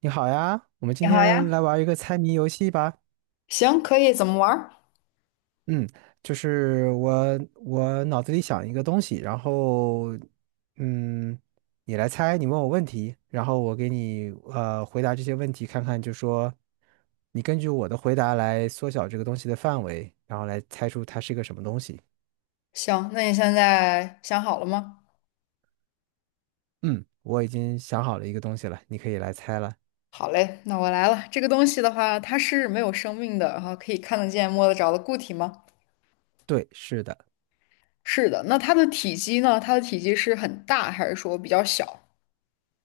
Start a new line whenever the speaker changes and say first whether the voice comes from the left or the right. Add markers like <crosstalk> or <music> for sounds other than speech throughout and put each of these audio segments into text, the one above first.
right: 你好呀，我们
left: 你
right: 今
left: 好呀，
right: 天来玩一个猜谜游戏吧。
left: 行，可以，怎么玩儿？
right: 嗯，就是我脑子里想一个东西，然后嗯，你来猜，你问我问题，然后我给你回答这些问题，看看就说你根据我的回答来缩小这个东西的范围，然后来猜出它是一个什么东西。
left: 行，那你现在想好了吗？
right: 嗯，我已经想好了一个东西了，你可以来猜了。
left: 好嘞，那我来了。这个东西的话，它是没有生命的，然后可以看得见、摸得着的固体吗？
right: 对，是的。
left: 是的。那它的体积呢？它的体积是很大，还是说比较小？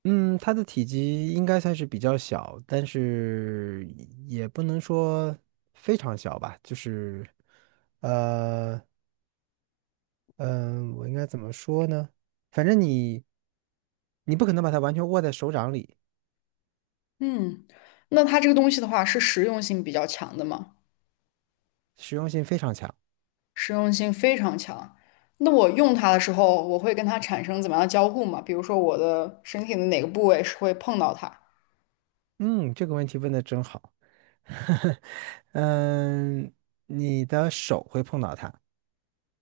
right: 嗯，它的体积应该算是比较小，但是也不能说非常小吧，就是，呃，嗯、我应该怎么说呢？反正你，你不可能把它完全握在手掌里，
left: 嗯，那它这个东西的话，是实用性比较强的吗？
right: 实用性非常强。
left: 实用性非常强。那我用它的时候，我会跟它产生怎么样的交互吗？比如说，我的身体的哪个部位是会碰到它？
right: 嗯，这个问题问的真好。<laughs> 嗯，你的手会碰到它。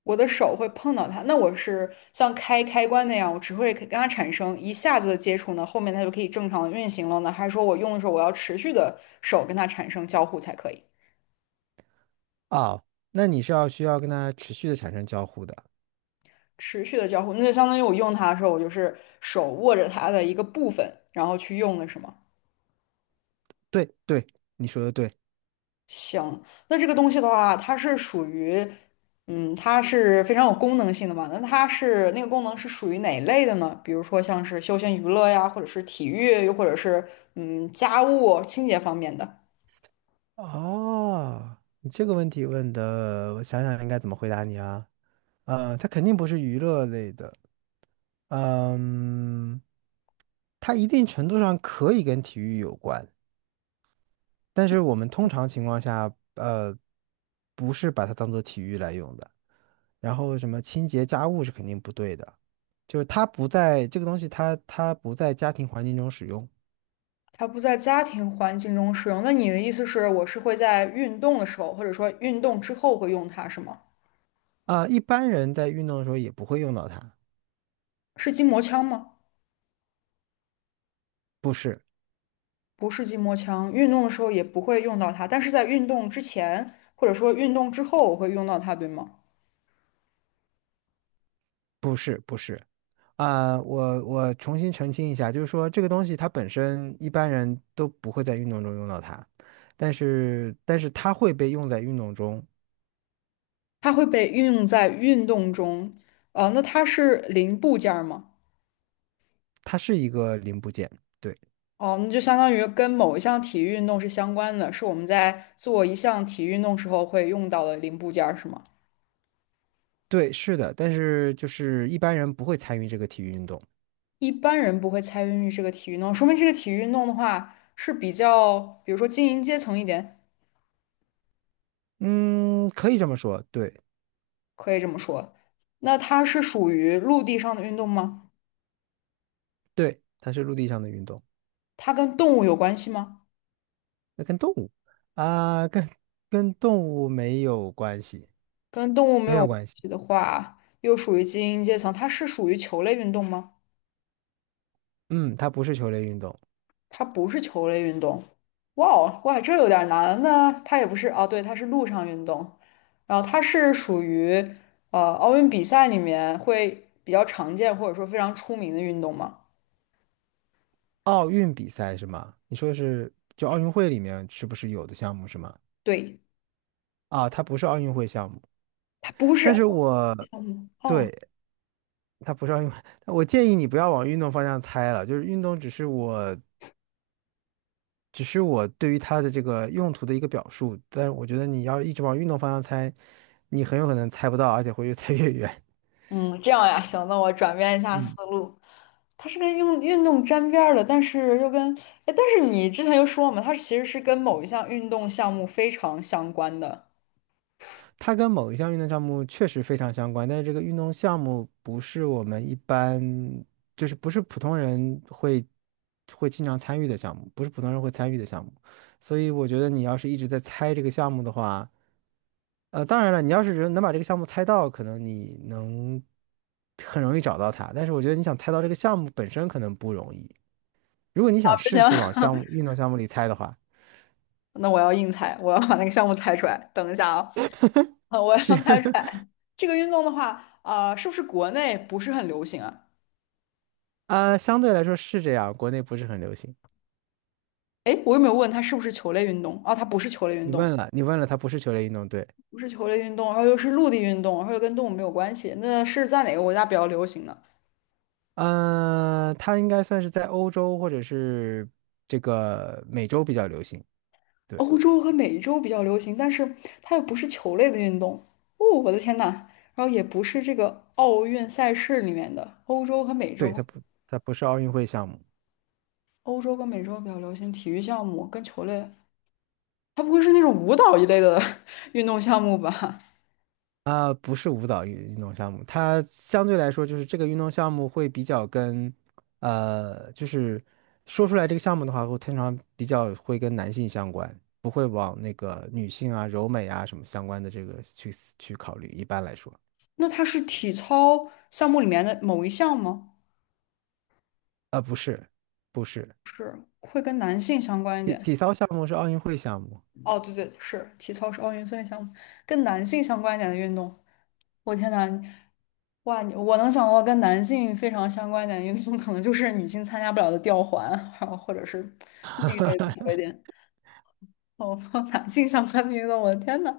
left: 我的手会碰到它。那我是像开开关那样，我只会跟它产生一下子的接触呢，后面它就可以正常的运行了呢？还是说我用的时候我要持续的手跟它产生交互才可以？
right: 哦，那你是要需要跟它持续的产生交互的。
left: 持续的交互，那就相当于我用它的时候，我就是手握着它的一个部分，然后去用的是吗？
right: 对对，你说的对。
left: 行，那这个东西的话，它是属于，嗯，它是非常有功能性的嘛？那它是那个功能是属于哪一类的呢？比如说像是休闲娱乐呀，或者是体育，又或者是嗯家务清洁方面的。
right: 哦，你这个问题问的，我想想应该怎么回答你啊？呃，它肯定不是娱乐类的，嗯，它一定程度上可以跟体育有关，但是我们通常情况下，呃，不是把它当做体育来用的。然后什么清洁家务是肯定不对的，就是它不在这个东西它，它不在家庭环境中使用。
left: 它不在家庭环境中使用。那你的意思是，我是会在运动的时候，或者说运动之后会用它，是吗？
right: 啊、一般人在运动的时候也不会用到它，
left: 是筋膜枪吗？
right: 不是，
left: 不是筋膜枪，运动的时候也不会用到它，但是在运动之前或者说运动之后我会用到它，对吗？
right: 不是，不是。啊、我重新澄清一下，就是说这个东西它本身一般人都不会在运动中用到它，但是它会被用在运动中，
left: 它会被运用在运动中，那它是零部件儿吗？
right: 它是一个零部件。对
left: 哦，那就相当于跟某一项体育运动是相关的，是我们在做一项体育运动时候会用到的零部件儿，是吗？
right: 对，是的，但是就是一般人不会参与这个体育运动。
left: 一般人不会参与这个体育运动，说明这个体育运动的话是比较，比如说精英阶层一点，
right: 嗯，可以这么说，对。
left: 可以这么说。那它是属于陆地上的运动吗？
right: 对，它是陆地上的运动，
left: 它跟动物有关系吗？
right: 那跟动物啊、跟动物没有关系，
left: 跟动物没
right: 没
left: 有
right: 有
left: 关
right: 关系。
left: 系的话，又属于精英阶层，它是属于球类运动吗？
right: 嗯，它不是球类运动。
left: 它不是球类运动。哇哦，哇，这有点难。呢。它也不是哦，对，它是陆上运动，然后它是属于奥运比赛里面会比较常见或者说非常出名的运动吗？
right: 奥运比赛是吗？你说的是就奥运会里面是不是有的项目是吗？
left: 对，
right: 啊，它不是奥运会项目，
left: 它不
right: 但
left: 是。
right: 是我
left: 哦，
right: 对它不是奥运会，我建议你不要往运动方向猜了，就是运动只是我对于它的这个用途的一个表述，但是我觉得你要一直往运动方向猜，你很有可能猜不到，而且会越猜越远。
left: 嗯，这样呀，行，那我转变一下
right: 嗯。
left: 思路。它是跟运动沾边儿的，但是又跟，哎，但是你之前又说嘛，它其实是跟某一项运动项目非常相关的。
right: 它跟某一项运动项目确实非常相关，但是这个运动项目不是我们一般，就是不是普通人会经常参与的项目，不是普通人会参与的项目。所以我觉得你要是一直在猜这个项目的话，呃，当然了，你要是人能把这个项目猜到，可能你能很容易找到它。但是我觉得你想猜到这个项目本身可能不容易。如果你
left: 啊。
right: 想
left: 不
right: 试
left: 行，
right: 试往项
left: <laughs>
right: 目运动项目里猜的话，
left: 那我要硬猜，我要把那个项目猜出来。等一下啊，我要出来这个运动的话，啊、是不是国内不是很流行啊？
right: 啊、相对来说是这样，国内不是很流行。
left: 哎，我有没有问它是不是球类运动？啊，它不是球类运
right: 你
left: 动，
right: 问了，你问了，它不是球类运动，对。
left: 不是球类运动，然后又是陆地运动，然后又跟动物没有关系，那是在哪个国家比较流行呢？
right: 它应该算是在欧洲或者是这个美洲比较流行。对，
left: 欧洲和美洲比较流行，但是它又不是球类的运动。哦，我的天呐，然后也不是这个奥运赛事里面的欧洲和美
right: 对，
left: 洲，
right: 它不，它不是奥运会项目。
left: 欧洲跟美洲比较流行体育项目跟球类，它不会是那种舞蹈一类的 <laughs> 运动项目吧？
right: 啊、不是舞蹈运动项目。它相对来说就是这个运动项目会比较跟，呃，就是说出来这个项目的话，会通常比较会跟男性相关，不会往那个女性啊、柔美啊什么相关的这个去考虑。一般来说，
left: 那它是体操项目里面的某一项吗？
right: 啊、不是，不是。
left: 会跟男性相关一点？
right: 体操项目是奥运会项目。
left: 哦，对对，是体操是奥运会项目，跟男性相关一点的运动。我天呐，哇，你我能想到跟男性非常相关一点的运动，可能就是女性参加不了的吊环，然后或者是那个类的多一点。哦，<laughs> 男性相关的运动，我的天呐，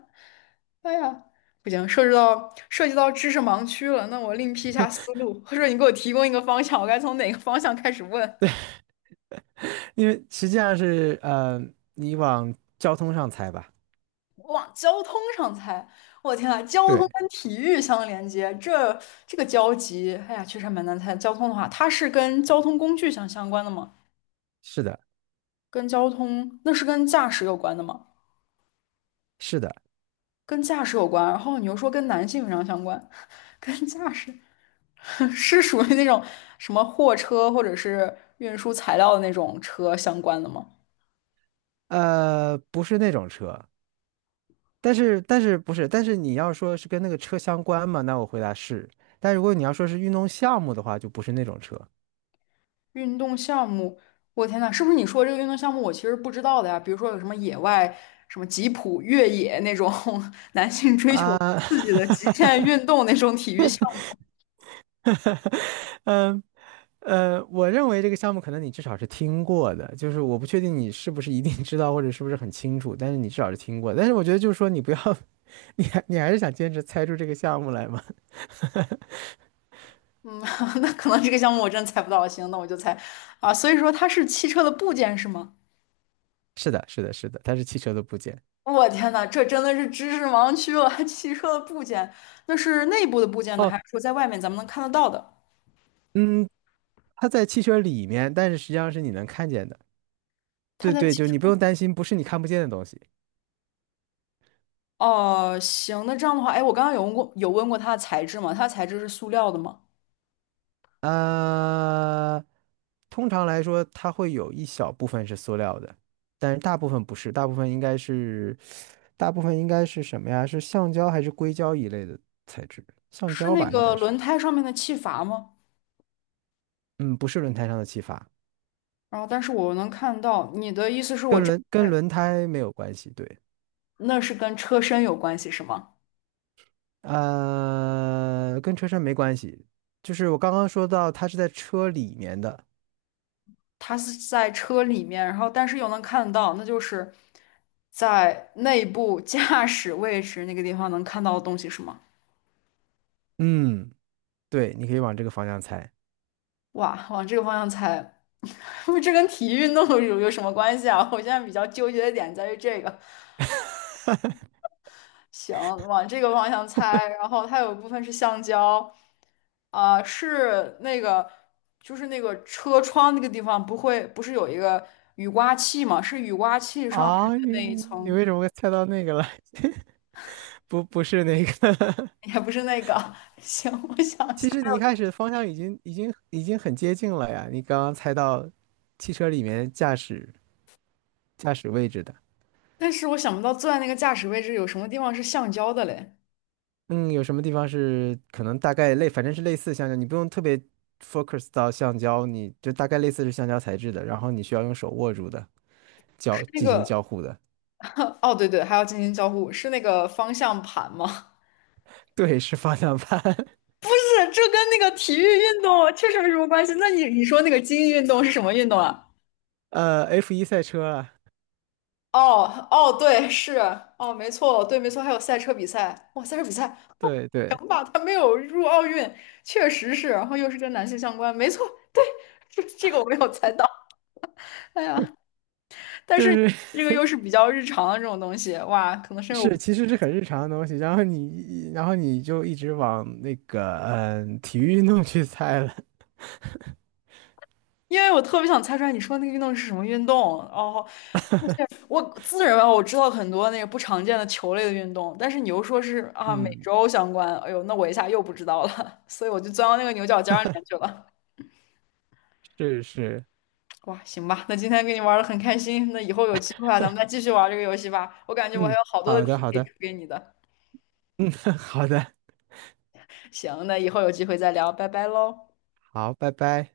left: 哎呀，不行，涉及到知识盲区了。那我另辟一下思路，或者你给我提供一个方向，我该从哪个方向开始问？
right: 因为实际上是呃，你往交通上猜吧。
left: 往交通上猜，我天啊，交通
right: 对，
left: 跟体育相连接，这个交集，哎呀，确实还蛮难猜。交通的话，它是跟交通工具相关的吗？
right: 是的，
left: 跟交通，那是跟驾驶有关的吗？
right: 是的，
left: 跟驾驶有关，然后你又说跟男性非常相关，<laughs> 跟驾驶 <laughs> 是属于那种什么货车或者是运输材料的那种车相关的吗？
right: 呃，不是那种车，但是不是，但是你要说是跟那个车相关嘛，那我回答是。但如果你要说是运动项目的话，就不是那种车
left: 运动项目，我天呐，是不是你说这个运动项目我其实不知道的呀？比如说有什么野外、什么吉普越野那种 <laughs> 男性追求
right: 啊。
left: 刺激的极限
right: <laughs>
left: 运动那种体育项
right: 嗯我认为这个项目可能你至少是听过的，就是我不确定你是不是一定知道或者是不是很清楚，但是你至少是听过的，但是我觉得就是说你不要，<laughs> 你还是想坚持猜出这个项目来吗？
left: 目，嗯，<laughs> 那可能这个项目我真猜不到。行，那我就猜啊，所以说它是汽车的部件是吗？
right: 是的，是的，是的，它是汽车的部件。
left: 我天呐，这真的是知识盲区了。<laughs> 汽车的部件，那是内部的部件呢，
right: 哦，
left: 还是说在外面咱们能看得到的？
right: 嗯，它在汽车里面，但是实际上是你能看见的。
left: 它
right: 对
left: 在
right: 对，
left: 汽
right: 就
left: 车
right: 你不
left: 里。
right: 用担心，不是你看不见的东西。
left: 哦，行，那这样的话，哎，我刚刚有问过，有问过它的材质吗？它的材质是塑料的吗？
right: 呃，通常来说，它会有一小部分是塑料的，但是大部分不是，大部分应该是，大部分应该是什么呀？是橡胶还是硅胶一类的材质？橡
left: 是
right: 胶
left: 那
right: 吧，应该
left: 个
right: 是。
left: 轮胎上面的气阀吗？
right: 嗯，不是轮胎上的气阀，
left: 然后，但是我能看到你的意思是我这
right: 跟轮胎没有关系。对，
left: 那是跟车身有关系是吗？
right: 呃，跟车身没关系，就是我刚刚说到它是在车里面的。
left: 它是在车里面，然后但是又能看到，那就是在内部驾驶位置那个地方能看到的东西是吗？
right: 嗯，对，你可以往这个方向猜。
left: 哇，往这个方向猜，<laughs> 这跟体育运动有什么关系啊？我现在比较纠结的点在于这个，行，往这个方向猜。然后它有一部分是橡胶，啊、是那个就是那个车窗那个地方不会不是有一个雨刮器吗？是雨刮器上面
right: 啊，
left: 的
right: 你
left: 那一
right: 你你
left: 层，
right: 为什么会猜到那个了？<laughs> 不，不是那个。<laughs>
left: <laughs> 也不是那个。<laughs> 行，我想一
right: 其
left: 下，
right: 实你一开始方向已经已经很接近了呀。你刚刚猜到汽车里面驾驶位置的。
left: 但是我想不到坐在那个驾驶位置有什么地方是橡胶的嘞？
right: 嗯，有什么地方是可能大概类，反正是类似橡胶，你不用特别 focus 到橡胶，你就大概类似是橡胶材质的，然后你需要用手握住的。
left: 是那
right: 进行
left: 个
right: 交互的。
left: <laughs> 哦，对对，还要进行交互，是那个方向盘吗？<laughs>
right: <laughs> 对，是方向盘。
left: 不是，这跟那个体育运动确实没什么关系。那你说那个精英运动是什么运动啊？
right: <laughs> 呃，F1赛车啊，
left: 哦哦，对，是哦，没错，对，没错，还有赛车比赛，哇，赛车比赛，哦，
right: 对对，
left: 行吧，他没有入奥运，确实是，然后又是跟男性相关，没错，对，这个我没有猜到，哎呀，但
right: 就
left: 是
right: 是
left: 这个又是比较日常的这种东西，哇，可能是因为我，
right: 是，其实是很日常的东西。然后你，然后你就一直往那个体育运动去猜了。
left: 因为我特别想猜出来你说那个运动是什么运动，哦，而且我自认为啊我知道很多那个不常见的球类的运动，但是你又说是啊美
right: 嗯，
left: 洲相关，哎呦，那我一下又不知道了，<laughs> 所以我就钻到那个牛角尖儿里面去了。
right: 是是，
left: 哇，行吧，那今天跟你玩的很开心，那以后有机会啊，咱们再继续玩这个游戏吧。我感觉我还
right: 嗯，
left: 有好多
right: 好
left: 的
right: 的
left: 题
right: 好
left: 可以
right: 的。
left: 出给你的。
right: <laughs> 好的，
left: 行，那以后有机会再聊，拜拜喽。
right: 好，拜拜。